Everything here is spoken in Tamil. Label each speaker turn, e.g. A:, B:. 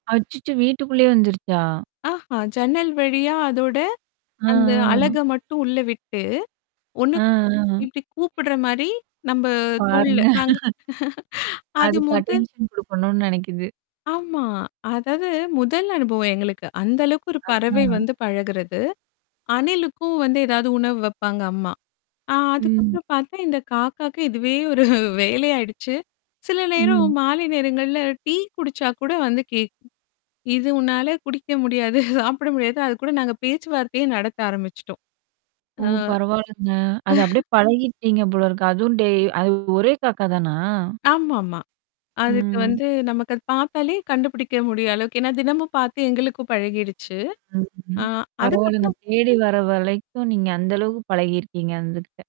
A: அச்சச்சோ! வீட்டுக்குள்ளே வந்துருச்சா?
B: ஆஹா. ஜன்னல் வழியா அதோட
A: அ
B: அந்த
A: அ.
B: அழக மட்டும் உள்ள விட்டு, ஒண்ணு
A: அ அ.
B: இப்டி கூப்படுற மாரி நம்ப தோள்ல
A: பாருங்க.
B: நாங்க அது
A: அதுக்கு
B: முதல்
A: அட்டென்ஷன் குடுக்கணும்னு நெனக்குது.
B: ஆமா. அதாவது முதல் அனுபவம் எங்களுக்கு. அந்த அளவுக்கு ஒரு பறவை
A: அதா.
B: வந்து பழகுறது. அணிலுக்கும் வந்து ஏதாவது உணவு வைப்பாங்க அம்மா. ஆ
A: ம்.
B: அதுக்கப்புறம் பார்த்தா, இந்த காக்காகே இதுவே ஒரு வேலையாயிடுச்சு. சில நேரம்
A: ம்.
B: மாலை நேரங்கள்ல டீ குடிச்சா கூட வந்து கேட்கும். இது உன்னால குடிக்க முடியாது. சாப்பிட முடியாது. அது கூட நாங்க பேச்சுவார்த்தையே நடத்த ஆரம்பிச்சுட்டோம்.
A: ஓ!
B: ஆ.
A: பரவால்லங்க. அத அப்படியே பழகிட்டீங்க போல இருக்கு. அதுவும் டெய்லி அது ஒரே காக்கா தானா?
B: ஆமாமா. அதுக்கு
A: ம்.
B: வந்து நமக்கு அது பாத்தாலே கண்டுபிடிக்க முடியுற அளவுக்கு ஏன்னா தினமும் பாத்து எங்களுக்கும் பழகிடுச்சு. ஆ
A: ம்ஹ்ம். பரவால்லங்க,
B: அதுக்கப்புறம்
A: தேடி வர வரைக்கும் நீங்க அந்த அளவுக்கு பழகியிருக்கீங்க அதுகிட்ட